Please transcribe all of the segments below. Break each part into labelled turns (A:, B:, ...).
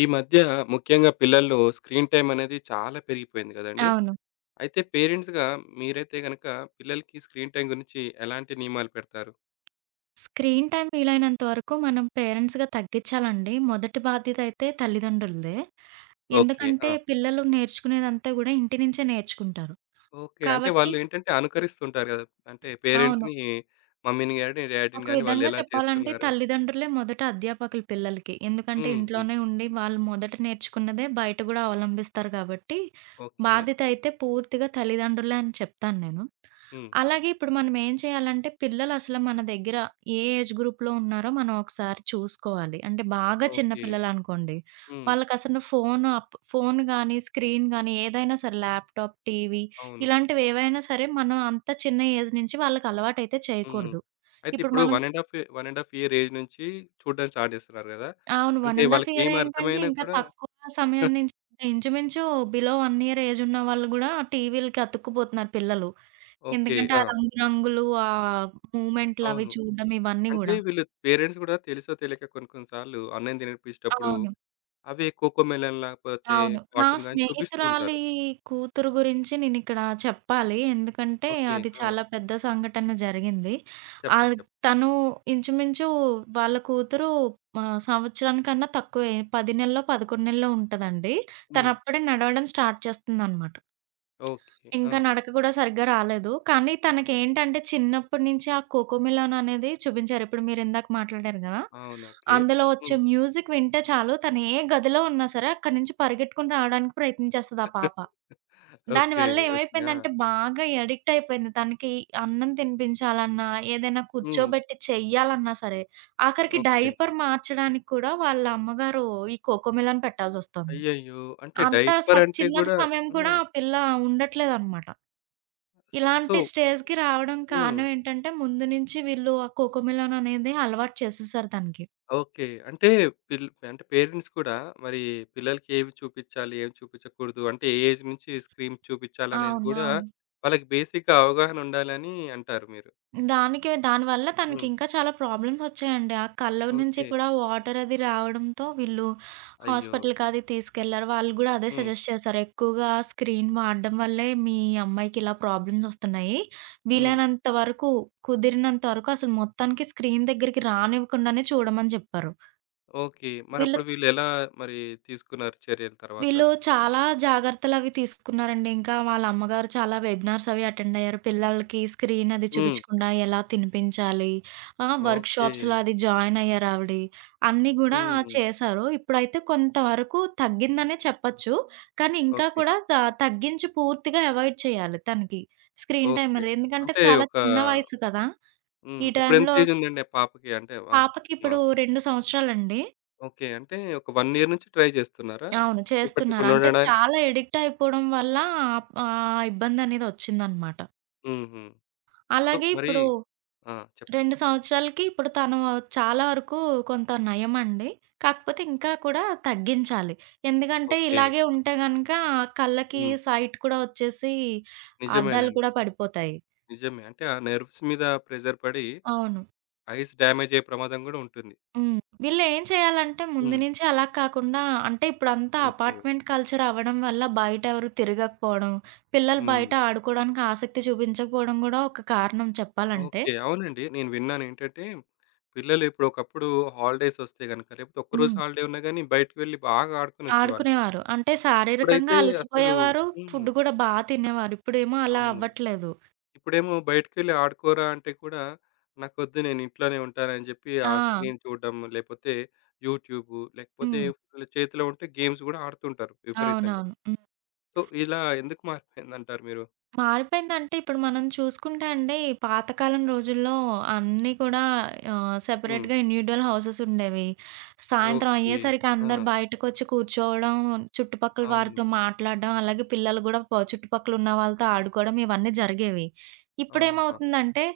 A: ఈ మధ్య ముఖ్యంగా పిల్లల్లో స్క్రీన్ టైం అనేది చాలా పెరిగిపోయింది కదండి.
B: అవును.
A: అయితే పేరెంట్స్‌గా మీరైతే గనక పిల్లలకి స్క్రీన్ టైం గురించి ఎలాంటి నియమాలు పెడతారు?
B: స్క్రీన్ టైమ్ వీలైనంత వరకు మనం పేరెంట్స్‌గా తగ్గించాలండి. మొదటి బాధ్యత అయితే తల్లిదండ్రులదే.
A: ఓకే.
B: ఎందుకంటే
A: ఆ!
B: పిల్లలు నేర్చుకునేదంతా గూడా ఇంటి నుంచే నేర్చుకుంటారు.
A: ఓకే. అంటే
B: కాబట్టి
A: వాళ్ళు ఏంటంటే అనుకరిస్తుంటారు కదా! అంటే
B: అవును.
A: పేరెంట్స్‌ని, మమ్మీని గాని, డ్యాడీని
B: ఒక
A: గాని వాళ్ళు
B: విధంగా
A: ఎలా
B: చెప్పాలంటే
A: చేస్తున్నారు?
B: తల్లిదండ్రులే మొదట అధ్యాపకులు పిల్లలకి. ఎందుకంటే
A: హ్మ్. హ్మ్.
B: ఇంట్లోనే ఉండి వాళ్ళు మొదట నేర్చుకున్నదే బయట గూడా అవలంబిస్తారు గాబట్టి,
A: ఓకే.
B: బాధ్యత అయితే పూర్తిగా తల్లిదండ్రులే అని చెప్తాను నేను.
A: హ్మ్.
B: అలాగే ఇప్పుడు మనం ఏం చేయాలంటే పిల్లలు అసలు మన దగ్గర ఏ ఏజ్ గ్రూప్‌లో ఉన్నారో మనం ఒకసారి చూసుకోవాలి. అంటే బాగా చిన్న
A: ఓకే.
B: పిల్లలనుకోండి,
A: హ్మ్.
B: వాళ్ళకసలు ఫోను గానీ, స్క్రీన్ గానీ ఏదైనా సరే ల్యాప్‌టాప్, టీవీ
A: అవును.
B: ఇలాంటివి ఏవైనా సరే మనం అంత చిన్న ఏజ్ నుంచి వాళ్ళకి అలవాటైతే
A: హ్మ్.
B: చేయకూడదు.
A: అయితే
B: ఇప్పుడు
A: ఇప్పుడు
B: మనం
A: 1 ½ ఇయర్ ఏజ్ నుంచి చూడడం స్టార్ట్ చేస్తున్నారు కదా!
B: అవును.
A: అంటే
B: 1 ½ ఇయరే
A: వాళ్ళకేమి
B: ఏంటంటే
A: అర్థమైనా
B: ఇంకా
A: కూడా.
B: తక్కువ సమయం నుంచి ఇంచుమించు బిలో 1 ఇయర్ ఏజ్ ఉన్న వాళ్ళు గూడా టీవీలకి అతుక్కుపోతున్నారు పిల్లలు.
A: ఓకే.
B: ఎందుకంటే
A: ఆ!
B: ఆ రంగురంగులు, ఆ మూవ్‌మెంట్‌లవి
A: అవును.
B: చూడడం ఇవన్నీ
A: అంటే
B: గూడా.
A: వీళ్ళు పేరెంట్స్ గూడా తెలుసో తెలియక కొన్ని, కొన్ని సార్లు అన్నం తినిపిచ్చేటప్పుడు
B: అవును.
A: అవే కోకోమెలన్, లేకపోతే
B: అవును. నా
A: కార్టూన్ గాని చూపిస్తూ
B: స్నేహితురాలి
A: ఉంటారు.
B: కూతురు గురించి నేనిక్కడ చెప్పాలి. ఎందుకంటే
A: ఓకే.
B: అది
A: ఆ!
B: చాలా పెద్ద సంఘటన జరిగింది.
A: చెప్పండి.
B: ఆహ్,
A: చెప్పండి.
B: తను ఇంచుమించు వాళ్ళ కూతురు సంవత్సరానికన్నా తక్కువే. 10 నెల్లో, 11 నెల్లో ఉంటదండి.
A: హ్మ్.
B: తనప్పుడే నడవడం స్టార్ట్ చేస్తుందనమాట.
A: ఓకే. ఆ!
B: ఇంకా నడక గూడా సరిగ్గా రాలేదు. కానీ తనకేంటంటే చిన్నప్పటి నుంచి ఆ 'కోకో మిలన్' అనేది చూపించారు. ఇప్పుడు మీరిందాక మాట్లాడారు గదా!
A: అవును. ఓకే.
B: అందులో వచ్చే
A: హ్మ్.
B: మ్యూజిక్ వింటే చాలు తను ఏ గదిలో ఉన్నా సరే అక్కడి నుంచి పరిగెట్టుకొని రావడానికి ప్రయత్నించేస్తది ఆ పాప.
A: ఓకే.
B: దానివల్ల
A: ఓకే. ఆ!
B: ఏమైపోయిందంటే బాగా ఎడిక్ట్ అయిపోయింది. తనకి అన్నం తినిపించాలన్నా, ఏదైనా
A: హ్మ్.
B: కూర్చోబెట్టి చెయ్యాలన్నా సరే, ఆఖరికి
A: ఓకే.
B: డైపర్ మార్చడానికి కూడా వాళ్ళ అమ్మగారు ఈ 'కోకో మిలన్' పెట్టాల్సొస్తుంది.
A: అయ్యయ్యో! అంటే
B: అంత స
A: డైపర్ అంటే
B: చిన్న
A: గూడా.
B: సమయం కూడా
A: హ్మ్.
B: ఆ పిల్ల ఉండట్లేదనమాట.
A: సో,
B: ఇలాంటి స్టేజ్‌కి రావడం
A: హ్మ్.
B: కారణం ఏంటంటే, ముందు నుంచి వీళ్ళు ఆ కోకోమిలన్ అనేది అలవాటు చేసేసారు తనకి.
A: ఓకే. అంటే అంటే పేరెంట్స్ కూడా, మరి పిల్లలకి ఏవి చూపిచ్చాలి, ఏవి చూపిచ్చకూడదు, అంటే ఏ ఏజ్ నుంచి స్క్రీన్ చూపిచ్చాలనేది
B: అవును.
A: గూడా
B: అవును.
A: వాళ్ళకి బేసిక్‌గా అవగాహన ఉండాలని అంటారు మీరు.
B: దానివల్ల
A: హ్మ్.
B: తనకింకా చాలా ప్రాబ్లమ్స్ వచ్చాయండి. ఆ కళ్ళ నుంచి
A: ఓకే.
B: కూడా వాటర్ అది రావడంతో వీళ్ళు
A: అయ్యో!
B: హాస్పిటల్‌కి అది తీసుకెళ్లారు. వాళ్ళు గూడా అదే
A: హ్మ్.
B: సజెస్ట్ చేశారు. ఎక్కువగా స్క్రీన్ వాడడం వల్లే మీ అమ్మాయికి ఇలా ప్రాబ్లమ్స్ వస్తున్నాయి.
A: హ్మ్.
B: వీలైనంత వరకు కుదిరినంత వరకు అసలు మొత్తానికి స్క్రీన్ దగ్గరికి రానివ్వకుండానే చూడమని జెప్పారు.
A: ఓకే.
B: వీళ్ళు
A: మరప్పుడు వీళ్ళెలా, మరి తీసుకున్నారు చర్యలు తర్వాత?
B: వీళ్ళు చాలా జాగ్రత్తలవి తీసుకున్నారండి. ఇంకా వాళ్ళ అమ్మగారు చాలా వెబినార్స్ అవి అటెండ్ అయ్యారు. పిల్లలకి స్క్రీన్ అది
A: హ్మ్.
B: చూపించకుండా ఎలా తినిపించాలి,
A: ఓకే.
B: వర్క్‌షాప్స్‌లో అది జాయిన్ అయ్యారావిడి. అన్నీ గూడా
A: హ్మ్.
B: చేశారు. ఇప్పుడైతే కొంతవరకు తగ్గిందనే చెప్పొచ్చు. కానీ ఇంకా
A: ఓకే.
B: కూడా తగ్గించి పూర్తిగా అవాయిడ్ చేయాలి తనకి. Screen time
A: okay.
B: అనేది. ఎందుకంటే
A: అంటే
B: చాలా
A: ఒక.
B: చిన్న వయసు కదా!
A: హ్మ్.
B: ఈ
A: ఇప్పుడెంత
B: టైంలో
A: ఏజుందండి ఆ పాపకి? అంటే ఆహ్, మా
B: పాపకిప్పుడు 2 సంవత్సరాలండి.
A: ఓకే. అంటే ఒక 1 ఇయర్ నుంచి ట్రై జేస్తున్నారా?
B: అవును. చేస్తున్నారు.
A: చూపెట్టకుండా
B: అంటే
A: ఉండడానికి?
B: చాలా ఎడిక్ట్ అయిపోవడం వల్ల ఆప్ ఆ ఇబ్బందనేది ఒచ్చిందనమాట.
A: హుహు. సో,
B: అలాగే
A: మరి
B: ఇప్పుడు
A: ఆ! చెప్పండి.
B: 2 సంవత్సరాలకి ఇప్పుడు తను చాలా వరకు కొంత నయమండి. కాకపోతే ఇంకా కూడా తగ్గించాలి. ఎందుకంటే
A: ఓకే.
B: ఇలాగే ఉంటే గనక కళ్ళకి
A: హ్మ్.
B: సైట్ కూడా ఒచ్చేసి అద్దాలు
A: నిజమేనండి.
B: కూడా పడిపోతాయి.
A: నిజమే. అంటే ఆ నెర్వ్స్ మీద ప్రెషర్ పడి
B: అవును.
A: ఐస్ డ్యామేజ్ అయ్యే ప్రమాదం గూడా ఉంటుంది.
B: హ్మ్. వీళ్ళేం చేయాలంటే ముందు
A: హ్మ్.
B: నుంచే అలా కాకుండా అంటే ఇప్పుడంతా
A: ఓకే.
B: అపార్ట్‌మెంట్ కల్చర్ అవ్వడం వల్ల బయటెవరు తిరగకపోవడం, పిల్లలు
A: హ్మ్.
B: బయట ఆడుకోవడానికి ఆసక్తి చూపించకపోవడం గూడా ఒక కారణం చెప్పాలంటే.
A: ఓకే. అవునండి. నేను విన్నాను ఏంటంటే, పిల్లలు ఇప్పుడు ఒకప్పుడు హాలిడేస్ వస్తే గనక, లేకపోతే ఒక్కరోజు
B: హ్మ్.
A: హాలిడే ఉన్నా గానీ బయటికి వెళ్లి బాగా ఆడుకొనొచ్చేవాళ్ళు.
B: ఆడుకునేవారు. అంటే శారీరకంగా
A: ఇప్పుడైతే అసలు.
B: అలసిపోయేవారు,
A: హ్మ్.
B: ఫుడ్ గూడా బా తినేవారు. ఇప్పుడేమో అలా
A: అవును.
B: అవ్వట్లేదు.
A: ఇప్పుడేమో బయటికెళ్ళి ఆడుకోరా అంటే కూడా, నాకొద్దు, నేను ఇంట్లోనే ఉంటానని జెప్పి, ఆ
B: ఆ!
A: స్క్రీన్ చూడడం, లేపోతే యూట్యూబు, లేకపోతే
B: హ్మ్.
A: ఫుల్ చేతిలో ఉంటే గేమ్స్ గూడా ఆడుతుంటారు విపరీతంగా.
B: అవునవును. హ్మ్.
A: సో, ఇలా ఎందుకు మారిపోయిందంటారు మీరు?
B: మారిపోయిందంటే ఇప్పుడు మనం చూసుకుంటే అండి, పాతకాలం రోజుల్లో అన్నీ కూడా
A: హ్మ్.
B: సెపరేట్‌గా ఇండివిడ్యువల్ హౌసెస్ ఉండేవి. సాయంత్రం
A: ఓకే.
B: అయ్యేసరికి
A: ఆ!
B: అందరూ బయటకొచ్చి కూర్చోవడం, చుట్టుపక్కల
A: అవును.
B: వారితో మాట్లాడడం, అలాగే పిల్లలు గూడా చుట్టుపక్కల ఉన్న వాళ్ళతో ఆడుకోవడం ఇవన్నీ జరిగేవి.
A: ఆహా!
B: ఇప్పుడేమవుతుందంటే,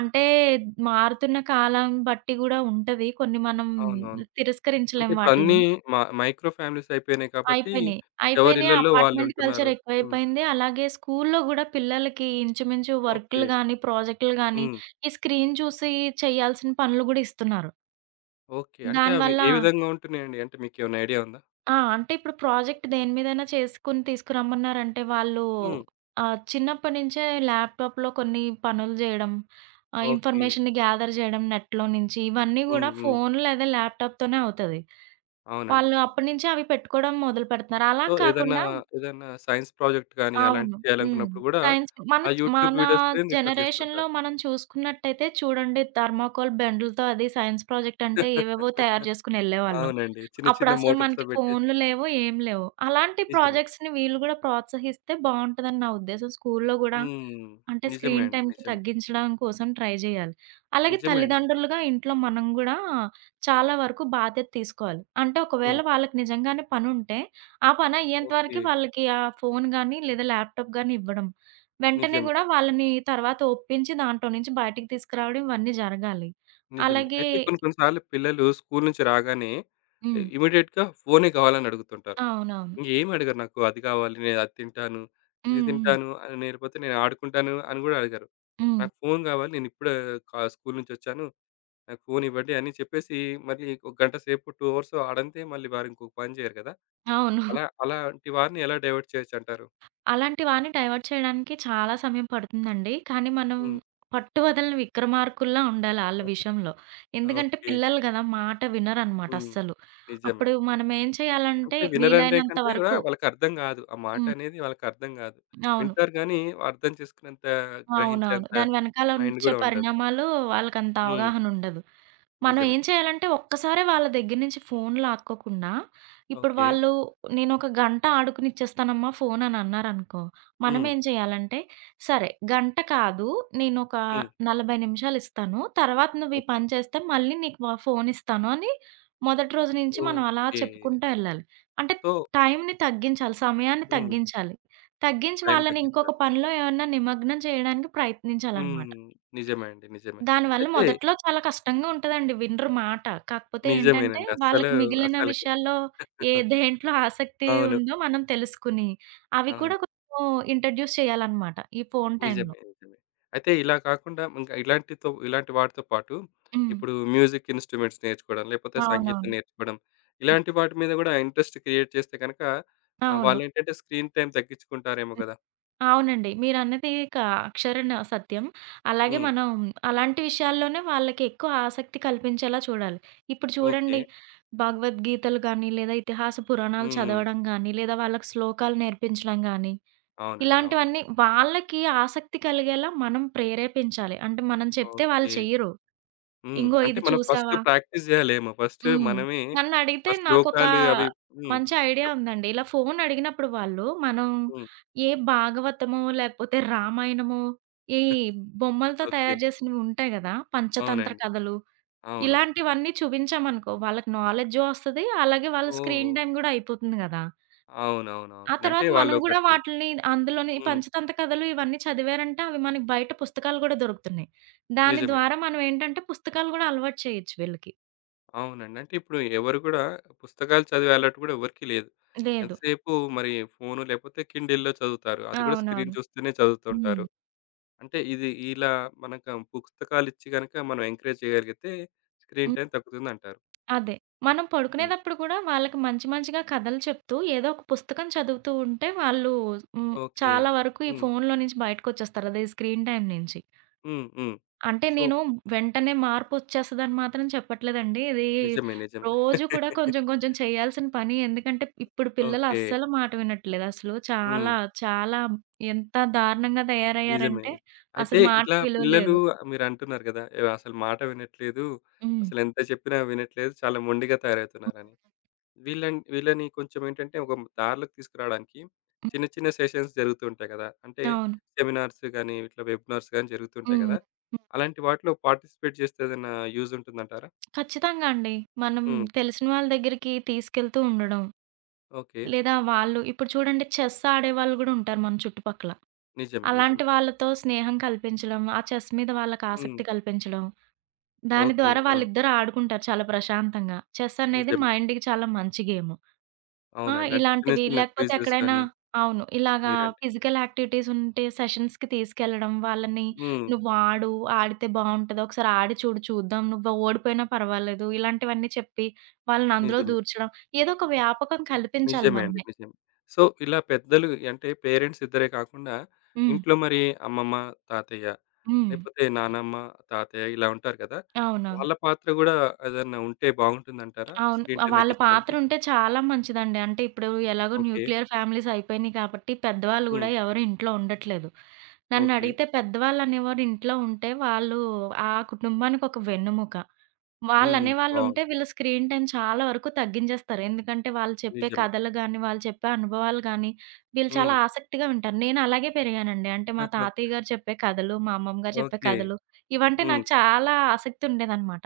B: అంటే మారుతున్న కాలం బట్టి గూడా ఉంటది. కొన్ని మనం
A: అవునవును. అంటే
B: తిరస్కరించలేం
A: ఇప్పుడన్నీ
B: వాటిలిని.
A: మ మైక్రో ఫ్యామిలీస్ అయిపోయినాయి కాబట్టి,
B: అయిపోయినియి. అయిపోయినియి.
A: ఎవరిళ్ళల్లో
B: అపార్ట్‌మెంట్ కల్చర్
A: వాళ్ళుంటున్నారు. హ్మ్.
B: ఎక్కువైపోయింది. అలాగే స్కూల్లో గూడా పిల్లలకి ఇంచుమించు
A: ఓకే.
B: వర్కులు గాని, ప్రాజెక్టులు గాని,
A: హ్మ్.
B: ఈ స్క్రీన్ చూసి చేయాల్సిన పనులు గూడా ఇస్తున్నారు.
A: ఓకే. అంటే అవి
B: దానివల్ల
A: ఏ విధంగా ఉంటున్నాయండి? అంటే మీకేమైనా ఐడియా ఉందా?
B: ఆ! అంటే ఇప్పుడు ప్రాజెక్ట్ దేని మీదైనా చేసుకొని తీసుకురమ్మన్నారంటే వాళ్ళు
A: హ్మ్.
B: చిన్నప్పటి నుంచే ల్యాప్‌టాప్‌లో కొన్ని పనులు జేయడం,
A: ఓకే.
B: ఇన్ఫర్మేషన్‌ని గ్యాదర్ జేయడం నెట్‌లో నుంచి ఇవన్నీ
A: హ్మ్.
B: గూడా
A: హ్మ్.
B: ఫోన్ లేదా ల్యాప్‌టాప్‌తోనే అవుతది.
A: అవునండి.
B: వాళ్ళు అప్పటి నుంచే అవి పెట్టుకోవడం మొదలుపెడుతున్నారు. అలా
A: సో, ఏదన్నా,
B: కాకుండా
A: ఏదన్నా సైన్స్ ప్రాజెక్ట్ గాని
B: అవును.
A: అలాంటివి
B: హ్మ్.
A: చేయాలనుకున్నప్పుడు గూడా,
B: సైన్స్ మన
A: ఆ
B: చ్
A: యూట్యూబ్
B: మన
A: వీడియోస్‌నే రిఫర్
B: జనరేషన్‌లో
A: చేస్తుంటారు.
B: మనం చూసుకున్నట్టయితే చూడండి థర్మాకోల్ బెండులతో అది సైన్స్ ప్రాజెక్ట్ అంటే ఏవేవో తయారు చేసుకొని ఎళ్ళేవాళ్ళం.
A: అవునండి. చిన్న, చిన్న
B: అప్పుడసలు
A: మోటార్స్‌లో
B: మనకి
A: పెట్టి.
B: ఫోన్‌లు లేవు, ఏం లేవు. అలాంటి
A: నిజమే.
B: ప్రాజెక్ట్స్‌ని వీళ్ళు గూడా ప్రోత్సహిస్తే బావుంటదని నా ఉద్దేశం. స్కూల్లో గూడా
A: హ్మ్.
B: అంటే
A: నిజమే
B: స్క్రీన్
A: అండి.
B: టైమ్‌కి
A: నిజమే.
B: తగ్గించడం కోసం ట్రై జేయాలి. అలాగే
A: నిజమే అండి.
B: తల్లిదండ్రులుగా ఇంట్లో మనం గూడా చాలా వరకు బాధ్యత తీసుకోవాలి. అంటే ఒకవేళ
A: హ్మ్.
B: వాళ్ళకి నిజంగానే పనుంటే, ఆ పని అయ్యేంత
A: ఓకే.
B: వరకు వాళ్ళకి ఆ ఫోను గానీ, లేదా ల్యాప్‌టాప్ గానీ ఇవ్వడం. వెంటనే
A: నిజమే.
B: గూడా వాళ్ళని తర్వాత ఒప్పించి దాంట్లో నుంచి బయటికి తీసుకురావడం ఇవన్నీ జరగాలి.
A: నిజమే.
B: అలాగే
A: అయితే కొన్ని, కొన్ని సార్లు పిల్లలు స్కూల్ నుంచి రాగానే
B: హ్మ్.
A: ఇమ్మీడియేట్‌గా ఫోనే కావాలని అడుగుతుంటారు.
B: అవునవును.
A: ఇంగేమి అడగరు. నాకు అది కావాలి, నేను అది తింటాను, ఇది
B: హ్మ్. హ్మ్.
A: తింటాను అని. లేకపోతే నేను ఆడుకుంటాను అని గూడా అడగరు.
B: హ్మ్.
A: నాకు ఫోను గావాలి, నేనిప్పుడే కా స్కూల్ నుంచొచ్చాను, నాకు ఫోన్ ఇవ్వండి అని చెప్పేసి, మళ్ళీ ఒక గంట సేపు, 2 అవర్స్ ఆడంతే మళ్ళీ వారు ఇంకొక పని చేయరు కదా!
B: అవును.
A: అలా, అలాంటి వారిని ఎలా డైవర్ట్ చేయొచ్చంటారు?
B: అలాంటి వాడిని డైవర్ట్ చేయడానికి చాలా సమయం పడుతుందండి. కానీ మనం
A: హ్మ్.
B: పట్టు వదలని 'విక్రమార్కుల్లా' ఉండాలి ఆళ్ళ విషయంలో. ఎందుకంటే
A: ఓకే.
B: పిల్లలు గదా! మాట వినరనమాట
A: హ్మ్.
B: అస్సలు.
A: నిజమే.
B: అప్పుడు మనం ఏం చేయాలంటే
A: అంటే వినరనే
B: వీలైనంత
A: కంటే గూడా
B: వరకు
A: వాళ్ళకర్థం గాదు. ఆ
B: హ్మ్.
A: మాటనేది వాళ్ళకర్థం గాదు.
B: అవును.
A: వింటారు గానీ అర్థం చేసుకునేంత,
B: అవునవును.
A: గ్రహించేంత
B: దాని వెనకాల
A: మైండ్
B: వచ్చే
A: గూడా ఉండదు.
B: పరిణామాలు వాళ్ళకంత
A: హ్మ్.
B: అవగాహన ఉండదు. మనం
A: నిజమే.
B: ఏం చేయాలంటే ఒక్కసారే వాళ్ళ దగ్గర నుంచి ఫోన్ లాక్కోకుండా, ఇప్పుడు
A: ఓకే.
B: వాళ్ళు నేనొక గంట ఆడుకునిచ్చేస్తానమ్మా ఫోన్ అని అన్నారనుకో,
A: హ్మ్.
B: మనమేం చేయాలంటే, సరే గంట కాదు నేనొక
A: హ్మ్.
B: 40 నిమిషాలిస్తాను. తర్వాత నువ్వు ఈ
A: ఓకే.
B: పని చేస్తే మళ్ళీ నీకు ఫోన్ ఇస్తాను అని మొదటి రోజు నుంచి మనం అలా
A: ఓకే.
B: చెప్పుకుంటా ఎళ్ళాలి. అంటే
A: సో,
B: టైంని తగ్గించాలి, సమయాన్ని
A: హ్మ్.
B: తగ్గించాలి. తగ్గించి
A: టైం
B: వాళ్ళని ఇంకొక
A: తగ్గించాలి.
B: పనిలో ఏమన్నా నిమగ్నం చేయడానికి ప్రయత్నించాలనమాట.
A: హ్మ్. నిజమే అండి. నిజమే.
B: దానివల్ల
A: అయితే
B: మొదట్లో చాలా కష్టంగా ఉంటదండి. వినరు మాట. కాకపోతే ఏంటంటే,
A: నిజమేనండి. అస్సలు,
B: వాళ్ళకి మిగిలిన
A: అసలకి.
B: విషయాల్లో ఏ దేంట్లో ఆసక్తి
A: అవును.
B: ఉందో మనం తెలుసుకుని, అవి కూడా
A: అవును.
B: కొంచెం ఇంట్రడ్యూస్ చేయాలన్నమాట. ఈ ఫోను టైంలో.
A: నిజమే. నిజమే. అయితే ఇలా కాకుండా, ఇంకా ఇలాంటి వాటితో పాటు
B: హ్మ్.
A: ఇప్పుడు మ్యూజిక్ ఇన్‌స్ట్రుమెంట్స్ నేర్చుకోవడం, లేపోతే సంగీతం
B: అవునవును.
A: నేర్చుకోవడం, ఇలాంటి వాటి మీద గూడా ఇంట్రెస్ట్ క్రియేట్ చేస్తే గనక, ఆహ్,
B: అవును.
A: వాళ్ళేంటంటే స్క్రీన్ టైమ్ తగ్గించుకుంటారేమో
B: హ్మ్.
A: గదా!
B: అవునండి. మీరన్నది అక్షరాన సత్యం. అలాగే
A: హ్మ్.
B: మనం అలాంటి విషయాల్లోనే వాళ్ళకి ఎక్కువ ఆసక్తి కల్పించేలా చూడాలి. ఇప్పుడు
A: ఓకే.
B: చూడండి, భగవద్గీతలు గాని, లేదా ఇతిహాస పురాణాలు
A: హ్మ్.
B: చదవడం గాని, లేదా వాళ్ళకి శ్లోకాలు నేర్పించడం గాని
A: అవునండి. అవును.
B: ఇలాంటివన్నీ వాళ్ళకి ఆసక్తి కలిగేలా మనం ప్రేరేపించాలి. అంటే మనం చెప్తే వాళ్ళు
A: ఓకే.
B: చెయ్యరు.
A: హ్మ్.
B: "ఇంగో
A: అంటే
B: ఇది
A: మనం ఫస్ట్
B: చూసావా."
A: ప్రాక్టీస్ జేయాలేమో. ఫస్ట్
B: హ్మ్.
A: మనమే ఆ
B: నన్నడిగితే నాకొక
A: శ్లోకాలు అవి. హ్మ్.
B: మంచి ఐడియా
A: చెప్పండి.
B: ఉందండి. ఇలా ఫోన్ అడిగినప్పుడు వాళ్ళు మనం
A: హ్మ్.
B: ఏ భాగవతమో, లేకపోతే రామాయణమో, ఈ బొమ్మలతో
A: ఓకే.
B: తయారు చేసినవి ఉంటాయి గదా! పంచతంత్ర
A: అవునండి.
B: కథలు.
A: అవును.
B: ఇలాంటివన్నీ చూపించామనుకో వాళ్ళకి నాలెడ్జు వస్తది. అలాగే వాళ్ళ
A: ఓహ్!
B: స్క్రీన్ టైమ్ గూడా అయిపోతుంది గదా! ఆ
A: అవునవునవును. అంటే
B: తర్వాత మనం గూడా
A: వాళ్ళొకటి.
B: వాటిల్ని అందులోని
A: హ్మ్.
B: పంచతంత కథలు ఇవన్నీ చదివారంటే అవి మనకి బయట పుస్తకాలు గూడా దొరుకుతున్నాయి. దాని
A: నిజమే.
B: ద్వారా మనం ఏంటంటే పుస్తకాలు గూడా అలవాటు చేయొచ్చు వీళ్ళకి.
A: అవునండి. అంటే ఇప్పుడు ఎవరు కూడా పుస్తకాలు చదివే అలవాటు కూడా ఎవరికీ లేదు.
B: లేదు.
A: ఎంతసేపు మరి ఫోను? లేకపోతే కిండిల్‌లో చదువుతారు. అది కూడా స్క్రీన్
B: అవునవును.
A: చూస్తూనే
B: హ్మ్.
A: చదువుతుంటారు. అంటే ఇది ఇలా మనకు పుస్తకాలిచ్చి గనుక మనం ఎంకరేజ్ చేయగలిగితే స్క్రీన్
B: హ్మ్.
A: టైమ్ తగ్గుతుందంటారు.
B: అదే. మనం
A: హ్మ్.
B: పడుకునేదప్పుడు కూడా వాళ్ళకి మంచి మంచిగా కథలు చెప్తూ ఏదో ఒక పుస్తకం చదువుతూ ఉంటే వాళ్ళు హ్మ్.
A: ఓకే.
B: చాలా వరకు ఈ
A: హ్మ్.
B: ఫోనులో నుంచి బయటకొచ్చేస్తారు. అదే స్క్రీన్ టైమ్ నుంచి.
A: హ్మ్. హ్మ్.
B: అంటే
A: సో,
B: నేను వెంటనే మార్పొచ్చేస్తదని మాత్రం చెప్పట్లేదండి. ఇది
A: నిజమే. నిజమే.
B: రోజు కూడా కొంచెం కొంచెం చేయాల్సిన పని. ఎందుకంటే ఇప్పుడు పిల్లలు
A: ఓకే.
B: అస్సలు మాట వినట్లేదు. అసలు
A: హ్మ్.
B: చాలా చాలా ఎంత దారుణంగా
A: నిజమే.
B: తయారయ్యారంటే
A: అయితే
B: అసలు
A: ఇట్లా
B: మాటకు విలువ
A: పిల్లలు,
B: లేదు.
A: మీరంటున్నారు గదా! అసలు మాట వినట్లేదు.
B: హ్మ్.
A: అసలెంత చెప్పినా వినట్లేదు. చాలా మొండిగా తయారవుతున్నారని. వీళ్ళని వీళ్ళని కొంచెం ఏంటంటే ఒక దారిలోకి తీసుకురావడానికి
B: హ్మ్.
A: చిన్న చిన్న సెషన్స్ జరుగుతూ ఉంటాయి గదా! అంటే
B: అవును.
A: సెమినార్స్ గాని, ఇట్లా వెబినార్స్ గాని జరుగుతూ ఉంటాయి
B: హ్మ్.
A: గదా!
B: హ్మ్.
A: అలాంటి వాటిలో పార్టిసిపేట్ చేస్తే ఏదైనా యూజ్ ఉంటుందంటారా?
B: ఖచ్చితంగా అండి. మనం
A: హ్మ్.
B: తెలిసిన వాళ్ళ దగ్గరికి తీసుకెళ్తూ ఉండడం.
A: ఓకే.
B: లేదా వాళ్ళు ఇప్పుడు చూడండి చెస్ ఆడేవాళ్ళు గూడా ఉంటారు మన చుట్టుపక్కల.
A: నిజమే.
B: అలాంటి
A: నిజమే.
B: వాళ్ళతో స్నేహం కల్పించడం, ఆ చెస్ మీద వాళ్ళకి
A: హ్మ్.
B: ఆసక్తి కల్పించడం. దాని
A: ఓకే.
B: ద్వారా
A: ఆ!
B: వాళ్ళిద్దరూ ఆడుకుంటారు చాలా ప్రశాంతంగా. చెస్ అనేది
A: నిజమే.
B: మైండ్‌కి చాలా మంచి గేము. ఆ!
A: అవునండి. అంటే చిన్న
B: ఇలాంటివి
A: చిన్న
B: లేకపోతే
A: క్విజెస్
B: ఎక్కడైనా
A: గాని,
B: అవును. ఇలాగా
A: మీరంటే.
B: ఫిజికల్ యాక్టివిటీస్ ఉంటే సెషన్స్‌కి తీసుకెళ్లడం. వాళ్ళని
A: హ్మ్.
B: "నువ్వు ఆడు, ఆడితే బావుంటది. ఒకసారి ఆడి చూడు చూద్దాం. నువ్వు ఓడిపోయినా పర్వాలేదు." ఇలాంటివన్నీ చెప్పి వాళ్ళని అందులో
A: నిజమే.
B: దూర్చడం. ఏదో ఒక వ్యాపకం కల్పించాలి
A: నిజమే అండి.
B: మనమే.
A: నిజమే. సో, ఇలా పెద్దలు అంటే పేరెంట్స్ ఇద్దరే కాకుండా,
B: హ్మ్.
A: ఇంట్లో మరి అమ్మమ్మ, తాతయ్య,
B: హ్మ్.
A: లేకపోతే నానమ్మ, తాతయ్య ఇలా ఉంటారు కదా!
B: అవును.
A: వాళ్ళ పాత్ర గూడా ఏదన్నా ఉంటే బాగుంటుందంటారా?
B: అవును.
A: స్క్రీన్ టైమ్
B: వాళ్ళ పాత్ర
A: తగ్గించడానికి?
B: ఉంటే చాలా మంచిదండి. అంటే ఇప్పుడు ఎలాగో
A: ఓకే.
B: న్యూక్లియర్ ఫ్యామిలీస్ అయిపోయినాయి కాబట్టి పెద్దవాళ్ళు
A: హ్మ్.
B: గూడా ఎవరు ఇంట్లో ఉండట్లేదు.
A: ఓకే.
B: నన్నడిగితే పెద్దవాళ్ళు అనేవారు ఇంట్లో ఉంటే వాళ్ళు ఆ కుటుంబానికి ఒక వెన్నెముక.
A: హ్మ్.
B: వాళ్ళనేవాళ్ళు ఉంటే
A: బావుంది.
B: వీళ్ళు స్క్రీన్ టైమ్ చాలా వరకు తగ్గించేస్తారు. ఎందుకంటే వాళ్ళు చెప్పే
A: నిజమే.
B: కథలు గాని, వాళ్ళు చెప్పే అనుభవాలు గాని, వీళ్ళు చాలా
A: హ్మ్.
B: ఆసక్తిగా వింటారు. నేను అలాగే పెరిగానండి. అంటే మా తాతయ్య గారు చెప్పే కథలు, మా అమ్మమ్మ గారు చెప్పే
A: ఓకే.
B: కథలు ఇవంటే
A: హ్మ్.
B: నాకు చాలా ఆసక్తి ఉండేదనమాట.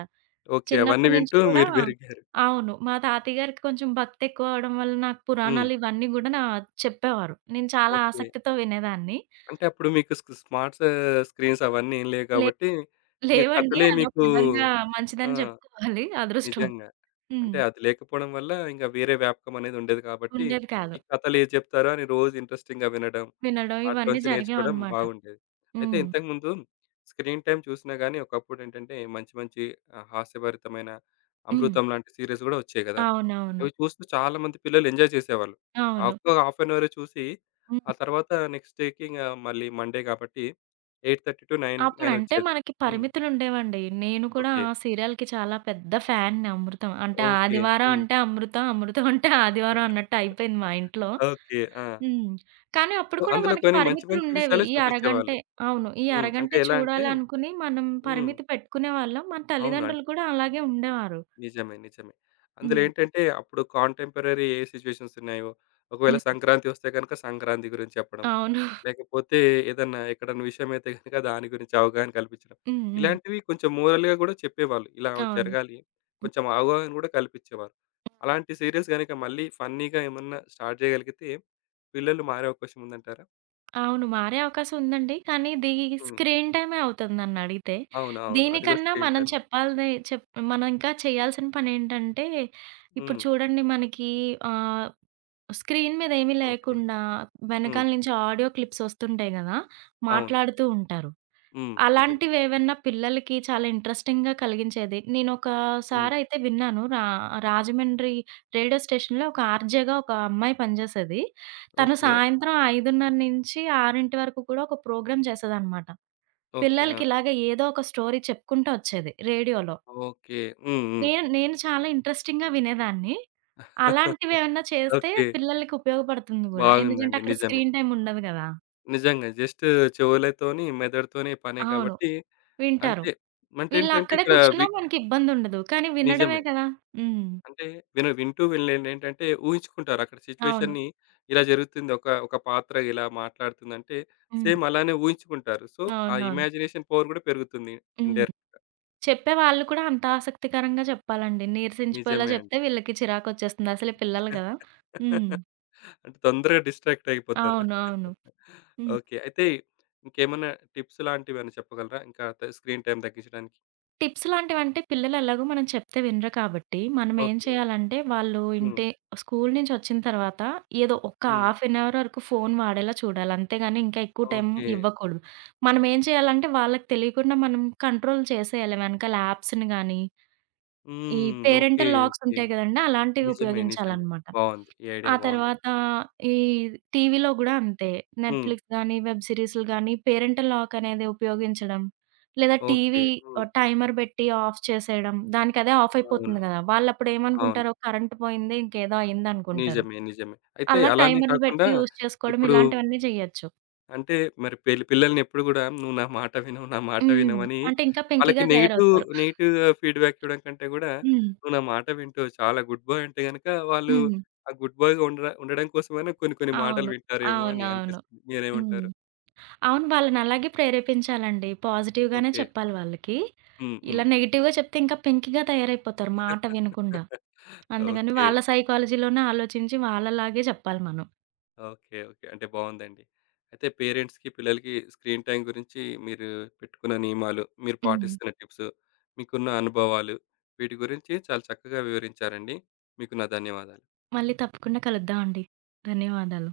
A: ఓకే. అవన్నీ
B: చిన్నప్పటి నుంచి
A: వింటూ
B: కూడా
A: మీరు పెరిగారు.
B: అవును. మా తాతయ్య గారికి కొంచెం భక్తెక్కువ అవ్వడం వల్ల నాకు
A: హ్మ్.
B: పురాణాలు ఇవన్నీ గూడా నా చెప్పేవారు. నేను చాలా
A: ఓకే.
B: ఆసక్తితో వినేదాన్ని.
A: అంటే అప్పుడు మీకు స్మార్ట్స్, స్క్రీన్స్ అవన్నీ ఏం లేవు
B: లే
A: కాబట్టి, ఇంక
B: లేవండి.
A: కథలే
B: అదొక
A: మీకు.
B: విధంగా
A: ఆ!
B: మంచిదని చెప్పుకోవాలి. అదృష్టం.
A: నిజంగా.
B: హ్మ్.
A: అంటే అది లేకపోవడం వల్ల ఇంక వేరే వ్యాపకం అనేది ఉండేది కాబట్టి,
B: ఉండేది కాదు.
A: ఈ కథలు ఏది చెప్తారో అని రోజు ఇంట్రెస్టింగ్‌గా వినడం,
B: వినడం ఇవన్నీ
A: వాటిలోంచి నేర్చుకోవడం
B: జరిగేవన్నమాట.
A: బాగుండేది. అయితే
B: హ్మ్.
A: ఇంతకుముందు స్క్రీన్ టైమ్ చూసినా గాని, ఒకప్పుడేంటంటే మంచి మంచి, ఆహ్, హాస్యభరితమైన
B: హ్మ్.
A: 'అమృతం' లాంటి సీరీస్ గూడా వచ్చాయి గదా!
B: అవునవును.
A: అవి చూస్తూ చాలామంది పిల్లలు ఎంజాయ్ చేసేవాళ్ళు. ఆ
B: అవును.
A: ఒక్క హాఫ్ అన్ అవరే చూసి
B: హ్మ్.
A: ఆ తర్వాత నెక్స్ట్ డేకి ఇంగ, మళ్ళీ మండే కాబట్టి, 8:30-9, 9
B: అప్పుడంటే
A: వచ్చేది.
B: మనకి
A: హ్మ్.
B: పరిమితులుండేవండి. నేను కూడా
A: ఓకే.
B: ఆ సీరియల్‌కి చాలా పెద్ద ఫ్యాన్‌ని 'అమృతం.' అంటే
A: ఓకే.
B: ఆదివారం
A: హ్మ్.
B: అంటే అమృతం, అమృతం అంటే ఆదివారం అన్నట్టు అయిపోయింది మా ఇంట్లో.
A: ఓకే. ఆ!
B: హ్మ్. కానీ అప్పుడు
A: సో,
B: కూడా
A: అందులో
B: మనకి
A: కొన్ని మంచి మంచి
B: పరిమితులుండేవి.
A: విషయాలే
B: ఈ అరగంటే
A: చూపించేవాళ్ళు.
B: అవును. ఈ
A: హ్మ్. అంటే
B: అరగంటే
A: ఎలా అంటే.
B: చూడాలనుకుని మనం
A: హ్మ్.
B: పరిమితి పెట్టుకునేవాళ్ళం. మన
A: అవును.
B: తల్లిదండ్రులు కూడా అలాగే ఉండేవారు.
A: నిజమే. నిజమే. అందులో
B: హ్మ్.
A: ఏంటంటే అప్పుడు కాంటెంపరరీ ఏ సిట్యుయేషన్స్ ఉన్నాయో, ఒకవేళ
B: హ్మ్.
A: సంక్రాంతి వస్తే గనుక సంక్రాంతి గురించి చెప్పడం,
B: అవును.
A: లేకపోతే ఏదన్నా ఎక్కడన్నా విషయమైతే గనుక దాని గురించి అవగాహన కల్పించడం.
B: హ్మ్. హ్మ్.
A: ఇలాంటివి కొంచెం మోరల్‌గా గూడా చెప్పేవాళ్ళు. ఇలా
B: అవును.
A: జరగాలి. కొంచెం అవగాహన గూడా కల్పించేవారు. అలాంటి సీరియల్స్ గనుక మళ్ళీ ఫన్నీగా ఏమన్నా స్టార్ట్ చేయగలిగితే పిల్లలు మారే అవకాశం ఉందంటారా?
B: అవును. మారే అవకాశం ఉందండి. కానీ ఇది
A: హ్మ్.
B: స్క్రీన్ టైమే అవుతుంది నన్నడిగితే.
A: అవును. అవును. అది గూడా
B: దీనికన్నా
A: స్క్రీన్
B: మనం
A: టైమే.
B: చెప్పాల్ది చెప్ మనం ఇంకా చేయాల్సిన పనేంటంటే, ఇప్పుడు
A: హ్మ్.
B: చూడండి మనకి ఆహ్, స్క్రీన్ మీద ఏమీ
A: ఓకే.
B: లేకుండా
A: హ్మ్.
B: వెనకాల నుంచి ఆడియో క్లిప్స్ ఒస్తుంటాయి గదా!
A: అవును.
B: మాట్లాడుతూ ఉంటారు.
A: హ్మ్. నిజమే.
B: అలాంటివేవన్నా పిల్లలకి చాలా ఇంట్రెస్టింగ్‌గా కలిగించేది.
A: హ్మ్.
B: నేనొకసారయితే విన్నాను. రాజమండ్రి రేడియో స్టేషన్‌లో ఒక ఆర్‌జేగా ఒక అమ్మాయి పనిజేసేది. తను
A: ఓకే.
B: సాయంత్రం 5:30-6 వరకు కూడా ఒక ప్రోగ్రామ్ చేసేదనమాట.
A: ఓకే. ఆ!
B: పిల్లలకి ఇలాగ ఏదో ఒక స్టోరీ చెప్పుకుంటూ వచ్చేది రేడియోలో.
A: ఓకే. హ్మ్. హ్మ్.
B: నేను నేను చాలా ఇంట్రెస్టింగ్‌గా వినేదాన్ని. అలాంటివేవన్నా చేస్తే
A: ఓకే.
B: పిల్లలకి ఉపయోగపడుతుంది గూడా. ఎందుకంటే
A: బాగుందండి.
B: అక్కడ
A: నిజమే.
B: స్క్రీన్ టైమ్ ఉండదు గదా!
A: నిజంగా జస్ట్ చెవులతోని, మెదడుతోనే పనే
B: అవును.
A: కాబట్టి
B: వింటారు.
A: అంతే. అంటే ఏంటంటే
B: వీళ్ళక్కడే
A: ఇక్కడ.
B: కూర్చున్నా
A: వి
B: మనకిబ్బందుండదు. కానీ వినడమే
A: నిజమే.
B: కదా! హ్మ్.
A: అంటే వింటూ వీళ్ళేంటంటే ఊహించుకుంటారు. అక్కడ
B: అవును.
A: సిట్యుయేషన్‌ని ఇలా జరుగుతుంది. ఒక ఒక పాత్ర ఇలా మాట్లాడుతుందంటే
B: హ్మ్.
A: సేమ్ అలానే ఊహించుకుంటారు. సో, ఆ
B: అవునవును.
A: ఇమాజినేషన్ పవర్ కూడా పెరుగుతుంది.
B: హ్మ్.
A: ఇండైరెక్ట్.
B: చెప్పేవాళ్ళు కూడా అంత ఆసక్తికరంగా చెప్పాలండి. నీరసించిపోయేలా
A: నిజమే అండి.
B: చెప్తే వీళ్ళకి చిరాకొచ్చేస్తుంది. అసలే పిల్లలు గదా! హ్మ్.
A: అంటే తొందరగా డిస్ట్రాక్ట్ అయిపోతారు.
B: అవును. అవును. హ్మ్.
A: ఓకే. అయితే ఇంకేమన్నా టిప్స్ లాంటివేమైనా చెప్పగలరా? ఇంకా స్క్రీన్ టైమ్ తగ్గించడానికి?
B: టిప్స్ లాంటివంటే పిల్లలు ఎలాగో మనం చెప్తే వినరు కాబట్టి, మనం ఏం
A: ఓకే.
B: చేయాలంటే వాళ్ళు
A: హ్మ్.
B: ఇంటి స్కూలు నుంచి వచ్చిన తర్వాత ఏదో ఒక
A: హ్మ్.
B: హాఫ్ అన్ అవర్ వరకు ఫోను వాడేలా చూడాలి. అంతేగాని ఇంకా ఎక్కువ టైం
A: ఓకే.
B: ఇవ్వకూడదు. మనం ఏం చేయాలంటే వాళ్ళకి తెలియకుండా మనం కంట్రోల్ చేసేయాలి. వెనకాల యాప్స్‌ని గాని, ఈ
A: హ్మ్. ఓకే.
B: Parental locks
A: okay.
B: ఉంటాయి కదండీ! అలాంటివి
A: నిజమే. నిజమే.
B: ఉపయోగించాలన్నమాట.
A: బావుంది. ఈ ఐడియా
B: ఆ
A: బావుందండి.
B: తర్వాత ఈ టీవీలో గూడా అంతే.
A: హ్మ్.
B: నెట్‌ఫ్లిక్స్ గానీ, వెబ్ సీరీస్‌లు గానీ, పేరెంటల్ లాక్ అనేది ఉపయోగించడం. లేదా
A: ఓకే.
B: టీవీ
A: హ్మ్.
B: టైమర్ బెట్టి ఆఫ్ చేసేయడం. దానికదే ఆఫ్
A: అవును.
B: అయిపోతుంది గదా!
A: అవును.
B: వాళ్ళప్పుడేమనుకుంటారు కరెంట్ పోయింది, ఇంకేదో అయిందనుకుంటారు.
A: నిజమే. నిజమే. అయితే
B: అలా
A: అలానే
B: టైమర్‌లు
A: కాకుండా
B: బెట్టి యూజ్ చేసుకోవడం
A: ఇప్పుడు
B: ఇలాంటివన్నీ జెయ్యొచ్చు.
A: అంటే మరి పిల్లల్ని ఎప్పుడు గూడా "నువ్వు నా మాట వినవు, నా మాట
B: హ్మ్.
A: వినవు" అని,
B: అంటే ఇంకా
A: వాళ్ళకి
B: పెంకిగా
A: నెగెటివ్
B: తయారవుతారు.
A: నెగెటివ్ ఫీడ్‌బ్యాక్ ఇవ్వడం కంటే గూడా,
B: హ్మ్.
A: "నువ్వు నా మాట వింటావు, చాలా గుడ్ బాయ్" అంటే గనక వాళ్ళు
B: హ్మ్.
A: ఆ గుడ్ బాయ్‌గా ఉండడం కోసమైనా కొన్ని, కొన్ని మాటలు
B: అవును.
A: వింటారేమో అని
B: అవునవును.
A: అనిపిస్తుంది.
B: హ్మ్.
A: మీరేమంటారు?
B: అవును. వాళ్ళనలాగే ప్రేరేపించాలండి. పాజిటివ్‌గానే
A: ఓకే.
B: చెప్పాలి వాళ్ళకి.
A: హ్మ్. హ్మ్.
B: ఇలా నెగెటివ్‌గా చెప్తే ఇంకా పెంకిగా తయారైపోతారు మాట వినకుండా. అందుకని
A: ఓకే.
B: వాళ్ళ సైకాలజీలోనే ఆలోచించి వాళ్ళలాగే చెప్పాలి మనం.
A: ఓకే. ఓకే. అంటే బావుందండి. అయితే పేరెంట్స్‌కి, పిల్లలకి స్క్రీన్ టైమ్ గురించి మీరు పెట్టుకున్న నియమాలు, మీరు
B: హ్మ్.
A: పాటిస్తున్న టిప్స్, మీకున్న అనుభవాలు వీటి గురించి చాలా చక్కగా వివరించారండి. మీకు నా ధన్యవాదాలు.
B: మళ్ళీ తప్పకుండా కలుద్దామండి. ధన్యవాదాలు.